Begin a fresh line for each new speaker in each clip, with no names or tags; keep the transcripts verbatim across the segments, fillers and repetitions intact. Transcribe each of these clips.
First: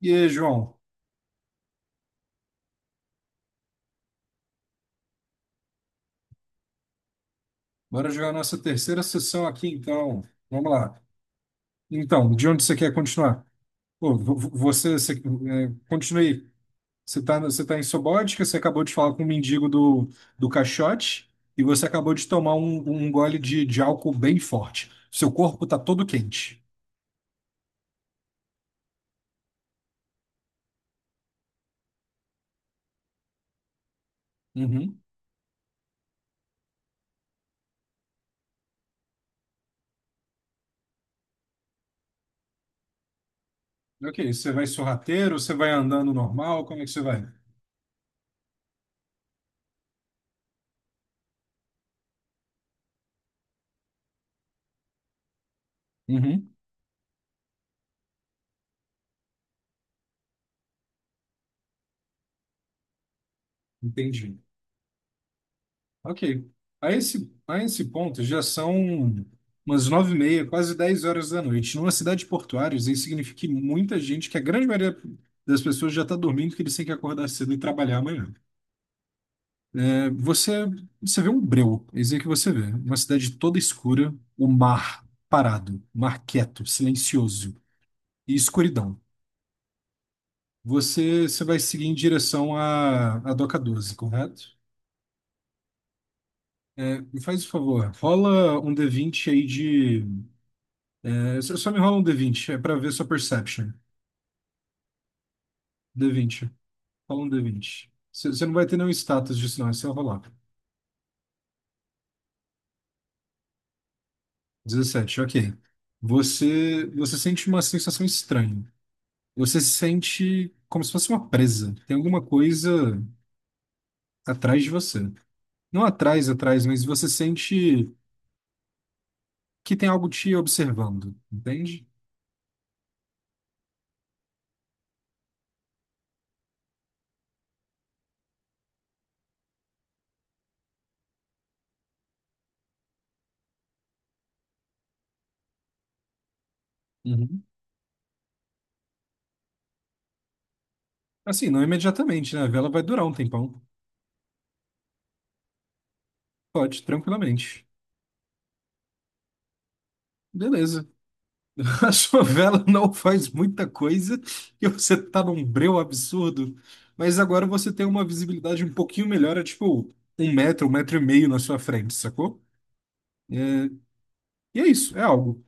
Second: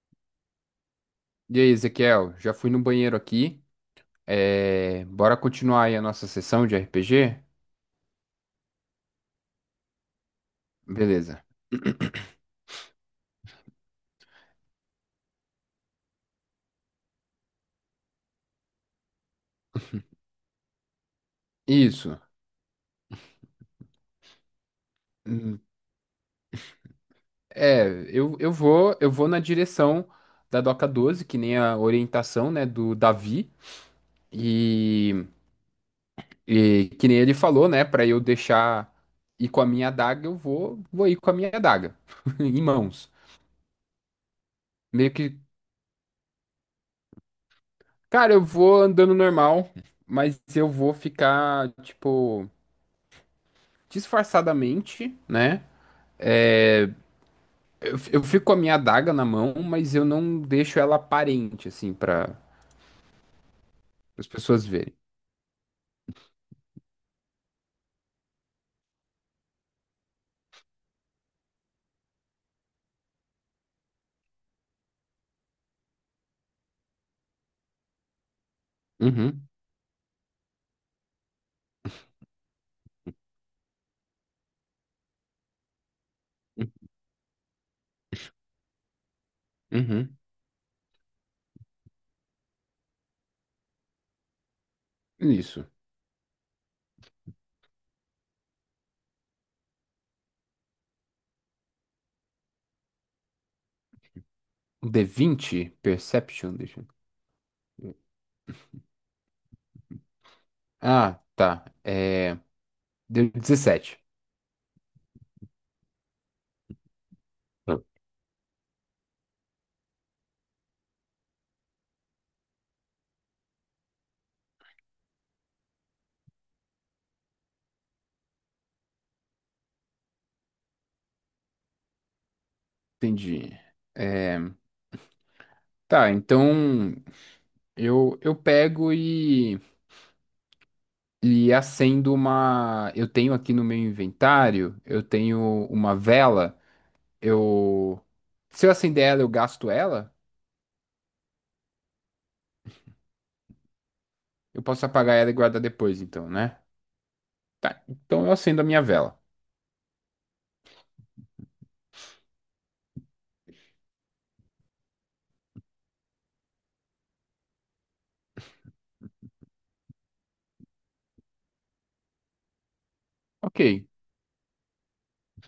E aí, João,
E aí, Ezequiel, já fui no banheiro aqui. É, Bora continuar aí a nossa sessão de R P G?
bora jogar nossa terceira sessão aqui, então. Vamos lá.
Beleza.
Então, de onde você quer continuar? Pô, vo- vo- você, você é, continue. Você está você tá em Sobótica, você acabou de falar com o mendigo do, do caixote e você acabou
Isso.
de tomar um, um gole de, de álcool bem forte. Seu
Hum,
corpo está todo quente.
É, eu, eu vou eu vou na direção da Doca doze, que nem a orientação, né, do Davi.
Uhum.
E, e que nem ele falou, né, pra eu deixar ir com a minha adaga, eu vou, vou ir com a minha adaga em mãos.
Ok, você vai
Meio que,
sorrateiro, você vai andando normal, como é que você vai?
cara, eu vou andando normal, mas eu vou ficar, tipo, disfarçadamente, né?
Uhum.
É, eu, eu fico com a minha adaga na mão, mas eu não deixo ela aparente, assim, para as
Entendi.
pessoas verem.
Ok. A esse, a esse ponto já são umas nove e meia, quase dez horas da noite. Numa cidade portuária, isso aí significa que muita gente, que a grande maioria das pessoas já está dormindo, que eles têm que acordar cedo e trabalhar amanhã.
Uhum,
É, você, você vê um breu, é isso aí que você vê. Uma cidade toda escura, o mar parado, mar quieto, silencioso e escuridão.
uhum,
Você, você vai seguir em direção à, à Doca doze, correto?
isso.
É, me faz o favor, rola um D vinte aí de você só me rola um D vinte, é pra ver sua perception.
Um d vinte
D vinte.
Perception, deixa eu...
Rola um D vinte. Você você não vai ter nenhum status disso, não, é só rolar.
Ah, tá. É, deu dezessete.
Dezessete, ok. Você, você sente uma
Tá.
sensação estranha. Você se sente como se fosse uma presa. Tem alguma coisa atrás de você. Não atrás, atrás, mas você sente que tem algo te observando, entende?
Entendi. É, tá, então eu, eu pego e, e acendo uma. Eu tenho aqui no meu inventário, eu tenho uma vela.
Uhum.
Eu. Se eu acender ela, eu gasto ela.
Assim, não imediatamente, né? A vela vai durar um tempão.
Eu posso apagar ela e guardar depois, então, né?
Pode, tranquilamente.
Tá. Então eu acendo a minha vela.
Beleza. A sua vela não faz muita coisa e você tá num breu absurdo, mas agora você tem uma visibilidade um pouquinho melhor, é tipo um metro, um metro e meio na sua frente, sacou? É,
Ok.
e é isso, é algo.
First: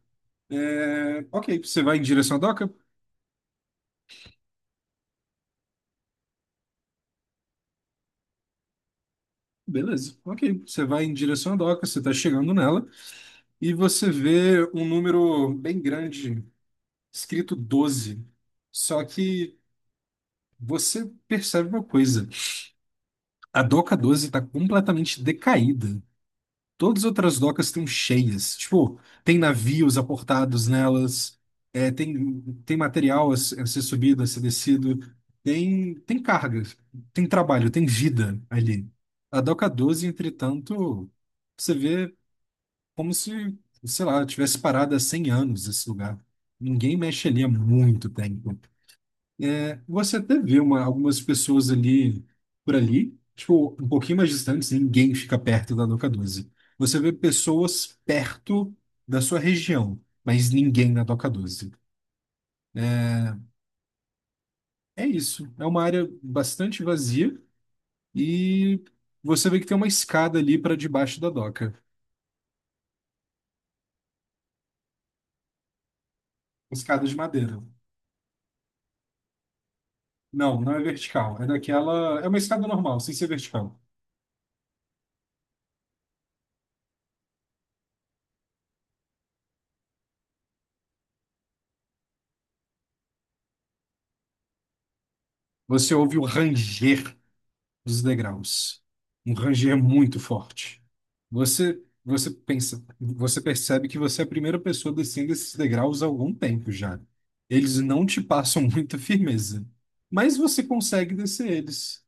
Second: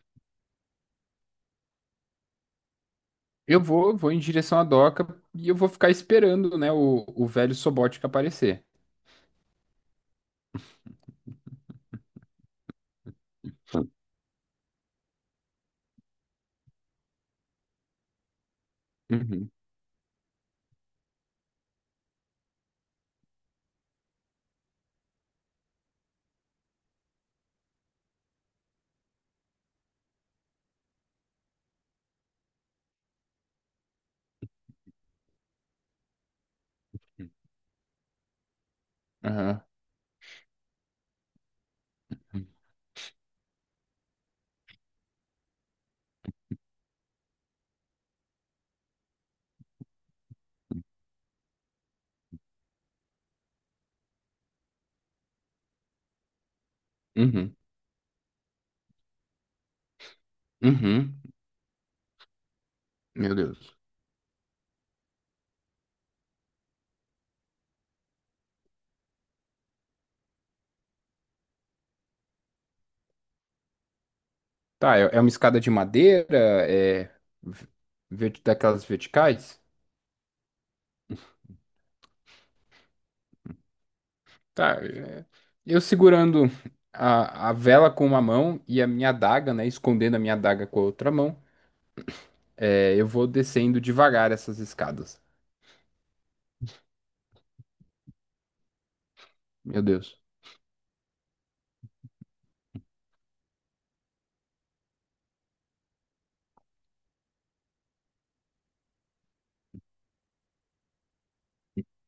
É, ok, você vai em direção à doca?
Eu vou, vou em direção à doca e eu vou ficar esperando, né, o, o velho Sobótica aparecer.
Beleza, ok. Você vai em direção à doca, você tá chegando nela e você vê um número bem grande, escrito doze. Só
Uhum.
que você percebe uma coisa: a doca doze está completamente decaída. Todas as outras docas estão cheias. Tipo, tem navios aportados nelas, é, tem, tem material a se- a ser subido, a ser descido, tem, tem cargas, tem trabalho, tem vida ali. A
Aham.
Doca doze, entretanto, você vê como se, sei lá, tivesse parado há cem anos esse lugar. Ninguém mexe ali há muito tempo. É, você até vê uma, algumas pessoas ali, por ali, tipo, um pouquinho mais distantes, ninguém fica perto da Doca doze. Você vê
Uhum.
pessoas perto da sua região, mas ninguém na
Uhum.
Doca doze.
Meu Deus.
É isso. É uma área bastante vazia e você vê que tem uma escada ali para debaixo da doca.
Tá, é, é uma escada de madeira,
Escada
é
de madeira.
ve- vert- daquelas verticais?
Não, não é vertical. É daquela. É uma escada normal, sem ser vertical.
Tá, é, eu segurando a, a vela com uma mão e a minha adaga, né, escondendo a minha adaga com a outra mão. É, eu vou descendo devagar essas escadas.
Você ouve o ranger dos degraus. Um ranger
Meu
muito
Deus.
forte. Você, você pensa, você percebe que você é a primeira pessoa descendo esses degraus há algum tempo já. Eles não te passam muita firmeza, mas você consegue descer eles.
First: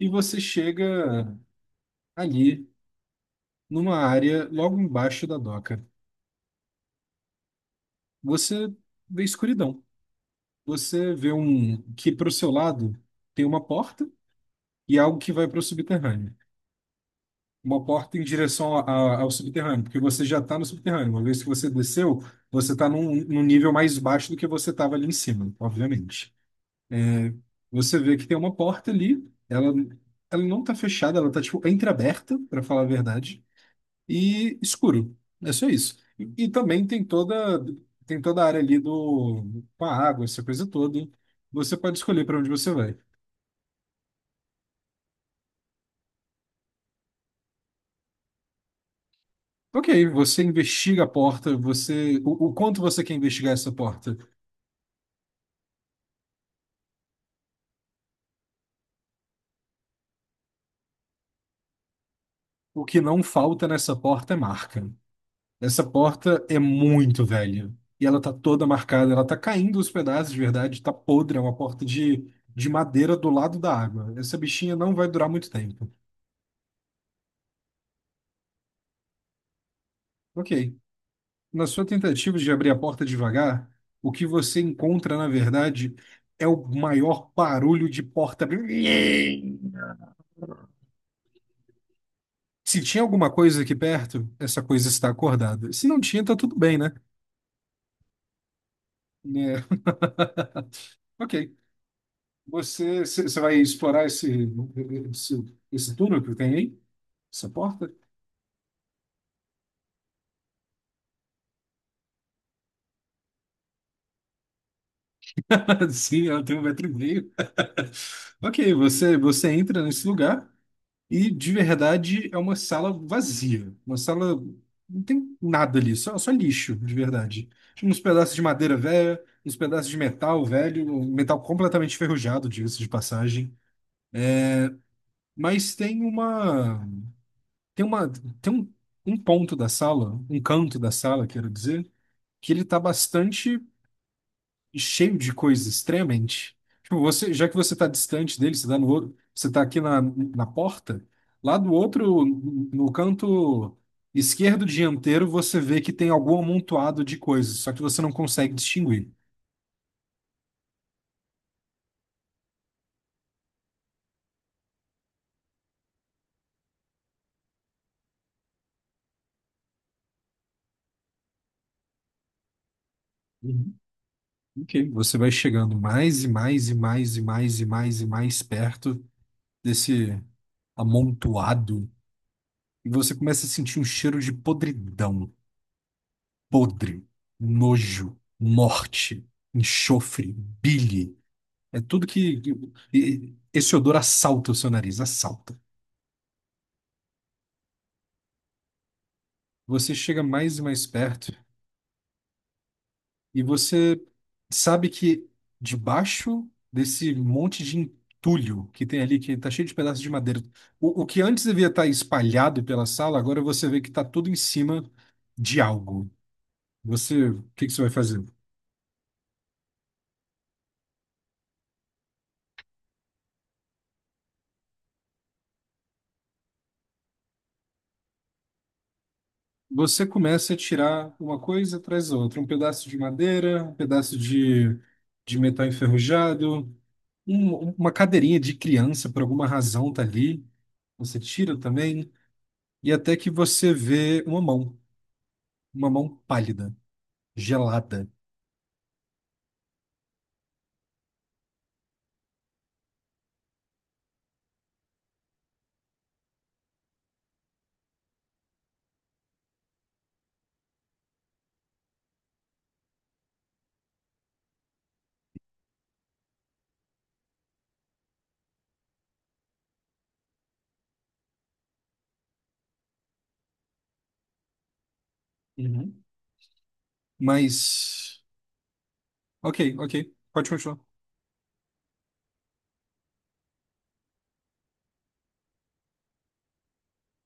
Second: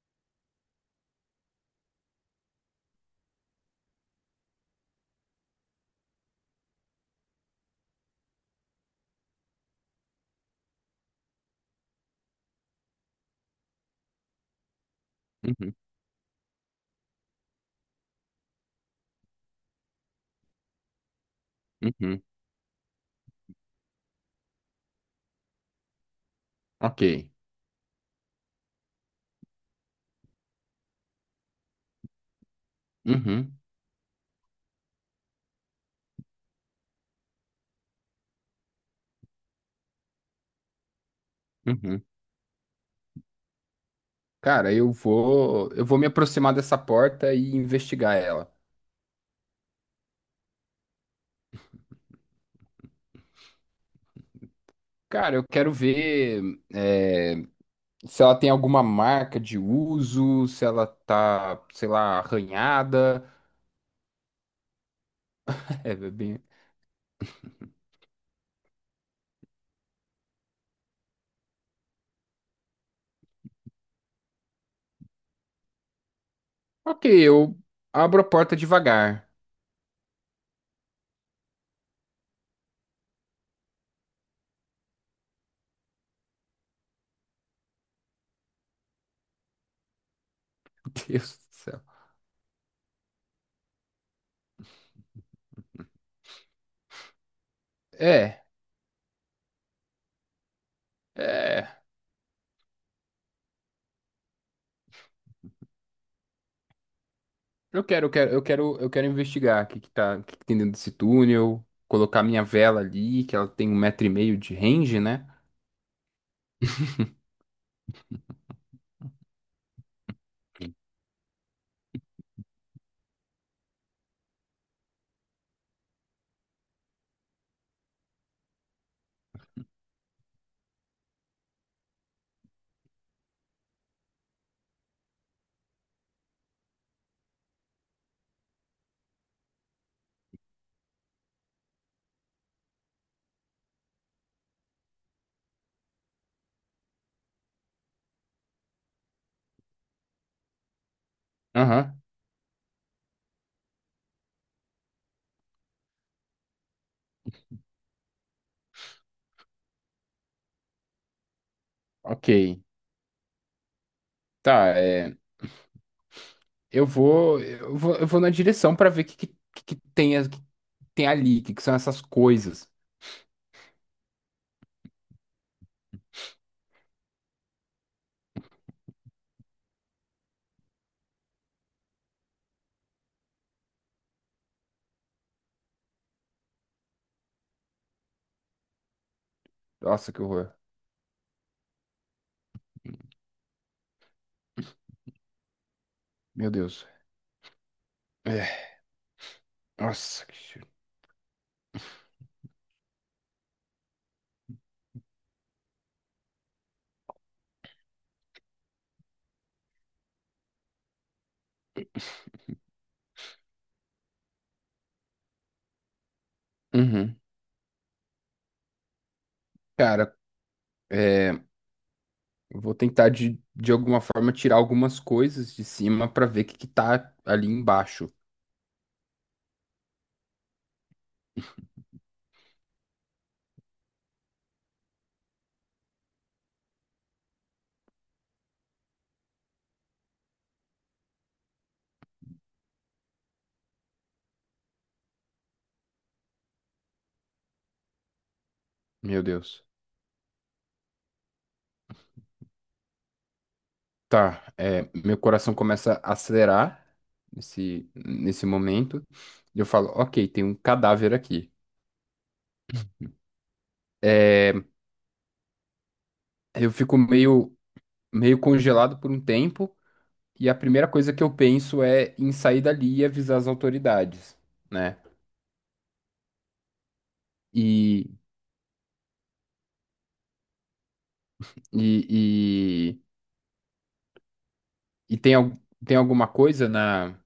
E você chega ali, numa área logo embaixo da doca. Você vê escuridão. Você vê um que para o seu lado tem uma porta e algo que vai para o
Uhum,
subterrâneo. Uma porta em direção a- a- ao subterrâneo, porque você já está no subterrâneo. Uma vez que você desceu,
uhum,
você está num, num nível mais baixo do que você estava ali em cima, obviamente.
ok,
Você vê que tem uma porta ali, ela, ela não está fechada, ela está tipo entreaberta, para falar a verdade,
uhum,
e escuro. É só isso. E, e também tem toda tem toda a área ali do com a água, essa coisa toda. Você pode
uhum.
escolher para onde você vai.
Cara, eu vou, eu vou me aproximar dessa porta e investigar ela.
Ok, você investiga a porta, você o o quanto você quer investigar essa porta?
Cara, eu quero ver, é, se ela tem alguma marca de uso, se ela tá, sei lá,
O que não
arranhada.
falta nessa porta é marca. Essa
É, bem...
porta é muito velha. E ela tá toda marcada, ela tá caindo os pedaços de verdade, tá podre, é uma porta de, de madeira do lado da água. Essa bichinha não vai durar muito tempo.
Ok, eu abro a porta devagar.
Ok. Na sua tentativa de abrir a porta devagar, o que você encontra, na verdade, é o maior barulho de porta abrindo.
Meu Deus do céu.
Se tinha alguma coisa aqui perto, essa coisa está acordada. Se não tinha, tá tudo bem, né?
É,
É, ok.
é.
Você, você você vai explorar esse, esse, esse túnel que tem aí? Essa
Eu
porta?
quero, eu quero, eu quero, eu quero investigar o que que tá, o que que tem dentro desse túnel, colocar minha vela ali, que ela tem um metro e meio de range, né?
Sim, ela tem um metro e meio. Ok, você, você entra nesse lugar e de verdade é uma sala vazia. Uma sala. Não tem nada ali, só, só lixo, de verdade. Tinha uns pedaços de madeira velha, uns pedaços de metal velho, um metal completamente enferrujado, diga-se de passagem. Mas tem uma. Tem uma. Tem um, um ponto da sala, um canto da sala, quero dizer, que ele tá bastante cheio de coisas extremamente. Tipo, você, já que você está distante dele, você está no outro, você está aqui na, na porta, lá do
Aham,
outro, no canto esquerdo dianteiro, você vê que tem algum amontoado de coisas, só que você não consegue distinguir.
ok. Tá, é, eu vou, eu vou, eu vou na direção pra ver o que, que, que que tem, a- que tem ali, o que, que são essas coisas.
Uhum. Ok. Você vai chegando mais e mais e mais e mais e mais e mais perto desse amontoado e você começa a sentir um cheiro de podridão, podre, nojo, morte,
Nossa, que
enxofre,
horror.
bile. É tudo que. que- e- esse odor assalta o seu nariz, assalta.
Meu Deus. É,
Você chega
nossa, que
mais e
cheiro.
mais perto e você sabe que debaixo desse monte de entulho que tem ali, que tá cheio de pedaços de madeira, o, o que antes devia estar espalhado pela sala, agora você vê que tá tudo em cima de algo.
Uhum.
Você, o que que você vai fazer?
Cara, é, eu vou tentar de, de alguma forma tirar algumas coisas de cima pra ver o que, que tá ali embaixo.
Você começa a tirar uma coisa atrás da outra, um pedaço de madeira, um pedaço de, de metal enferrujado, um- uma cadeirinha de criança, por alguma razão, tá ali. Você tira também, e até que você vê uma mão, uma mão pálida, gelada.
Meu Deus. Tá, é, meu coração começa a acelerar nesse, nesse momento. E eu falo, ok, tem um cadáver aqui. É, eu fico meio, meio congelado por um tempo, e a primeira coisa que eu penso é em sair dali e avisar as autoridades, né?
Uhum.
E,
Mas. Ok, ok, pode continuar.
e, e, e tem, al- tem alguma coisa na.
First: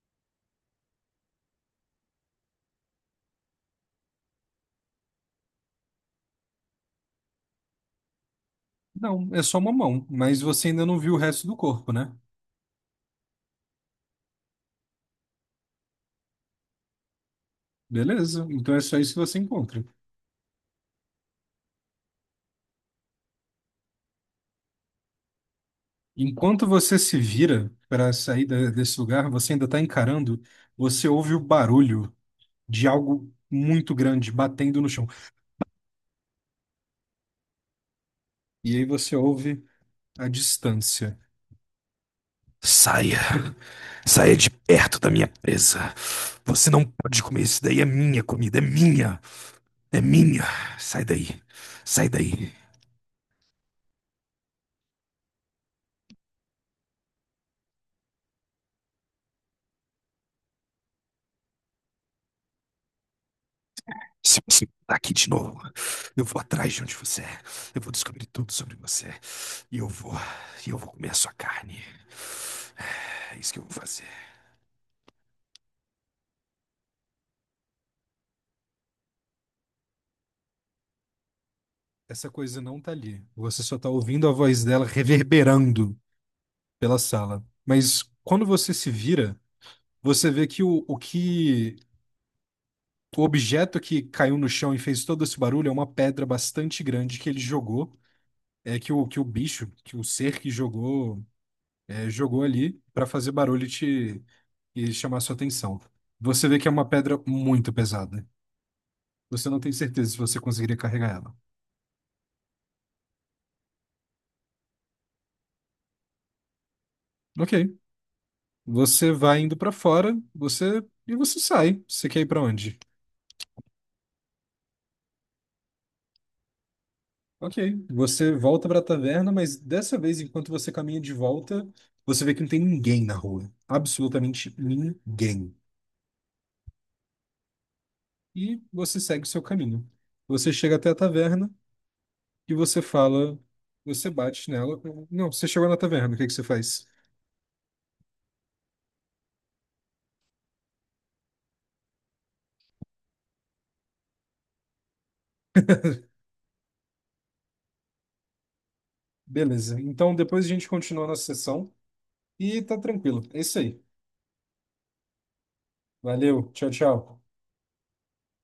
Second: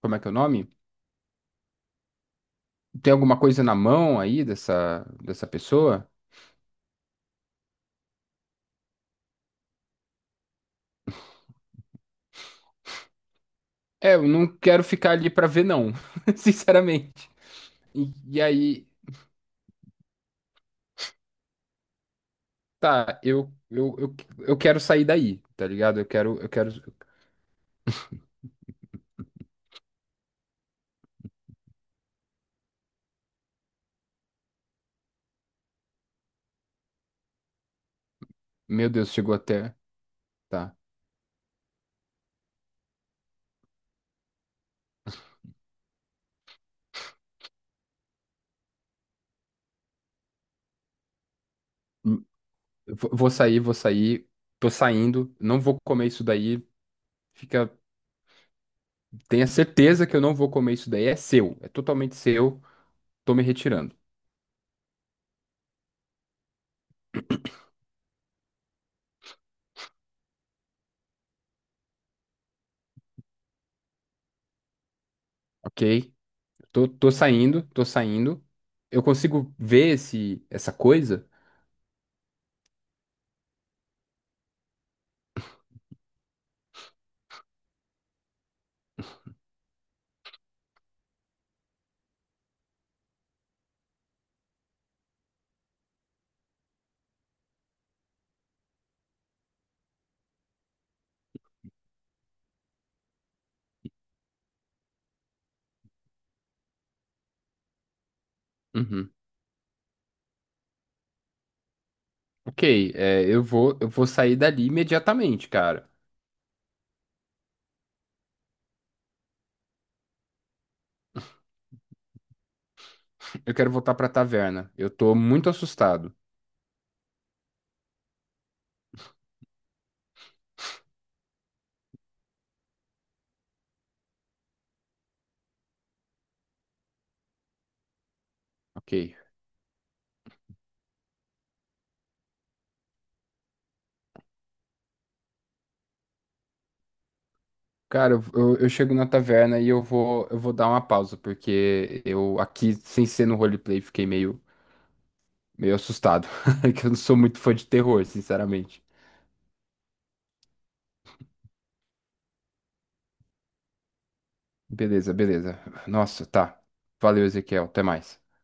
Como é que é o nome? Tem alguma coisa na mão aí dessa, dessa pessoa?
Não, é só uma mão, mas você ainda não viu o resto do corpo, né?
É, eu não quero ficar ali pra ver, não, sinceramente. E, e
Beleza, então é
aí.
só isso que você encontra.
Tá, eu, eu, eu, eu quero sair daí, tá ligado? Eu quero, eu
Enquanto
quero.
você se vira para sair da- desse lugar, você ainda está encarando, você ouve o barulho de algo muito grande batendo no chão. E aí
Meu Deus,
você
chegou
ouve
até.
a
Tá.
distância. Saia, saia de perto da minha presa. Você não pode comer isso daí, é minha comida, é minha, é minha. Sai daí, sai
Hum,
daí.
Vou vou sair, vou sair. Tô saindo. Não vou comer isso daí. Fica. Tenha certeza que eu não vou comer isso daí. É seu. É totalmente seu. Tô me retirando.
Se você tá aqui de novo, eu vou atrás de onde você é. Eu vou descobrir tudo sobre você. E eu vou, e eu vou comer a sua carne. É isso que eu vou fazer.
Ok? Tô, tô saindo, tô saindo. Eu consigo ver esse, essa coisa?
Essa coisa não tá ali. Você só tá ouvindo a voz dela reverberando pela sala. Mas quando você se vira, você vê que o, o que o objeto que caiu no chão e fez todo esse barulho é uma pedra bastante grande que ele jogou. É que o, que o bicho, que o ser que jogou, é, jogou ali pra fazer barulho e te e chamar sua atenção. Você vê que é uma pedra muito pesada.
Uhum.
Você não tem certeza se você conseguiria carregar ela.
Ok, é, eu vou, eu vou sair dali imediatamente, cara.
Ok. Você vai indo pra fora, você e você sai. Você quer ir pra onde?
Eu quero voltar pra taverna. Eu tô muito assustado.
Ok. Você volta pra taverna, mas dessa vez, enquanto você caminha de volta, você vê que não tem ninguém na rua. Absolutamente ninguém. E você
Ok.
segue o seu caminho. Você chega até a taverna e você fala, você bate nela. Não, você chegou na taverna, o que que você faz?
Cara, eu, eu- eu chego na taverna e eu vou, eu vou dar uma pausa, porque eu aqui, sem ser no roleplay, fiquei meio, meio assustado. Que eu não sou muito fã de terror, sinceramente.
Beleza. Então depois a gente continua a nossa sessão e tá tranquilo. É isso aí.
Beleza, beleza. Nossa,
Valeu.
tá.
Tchau, tchau.
Valeu, Ezequiel. Até mais.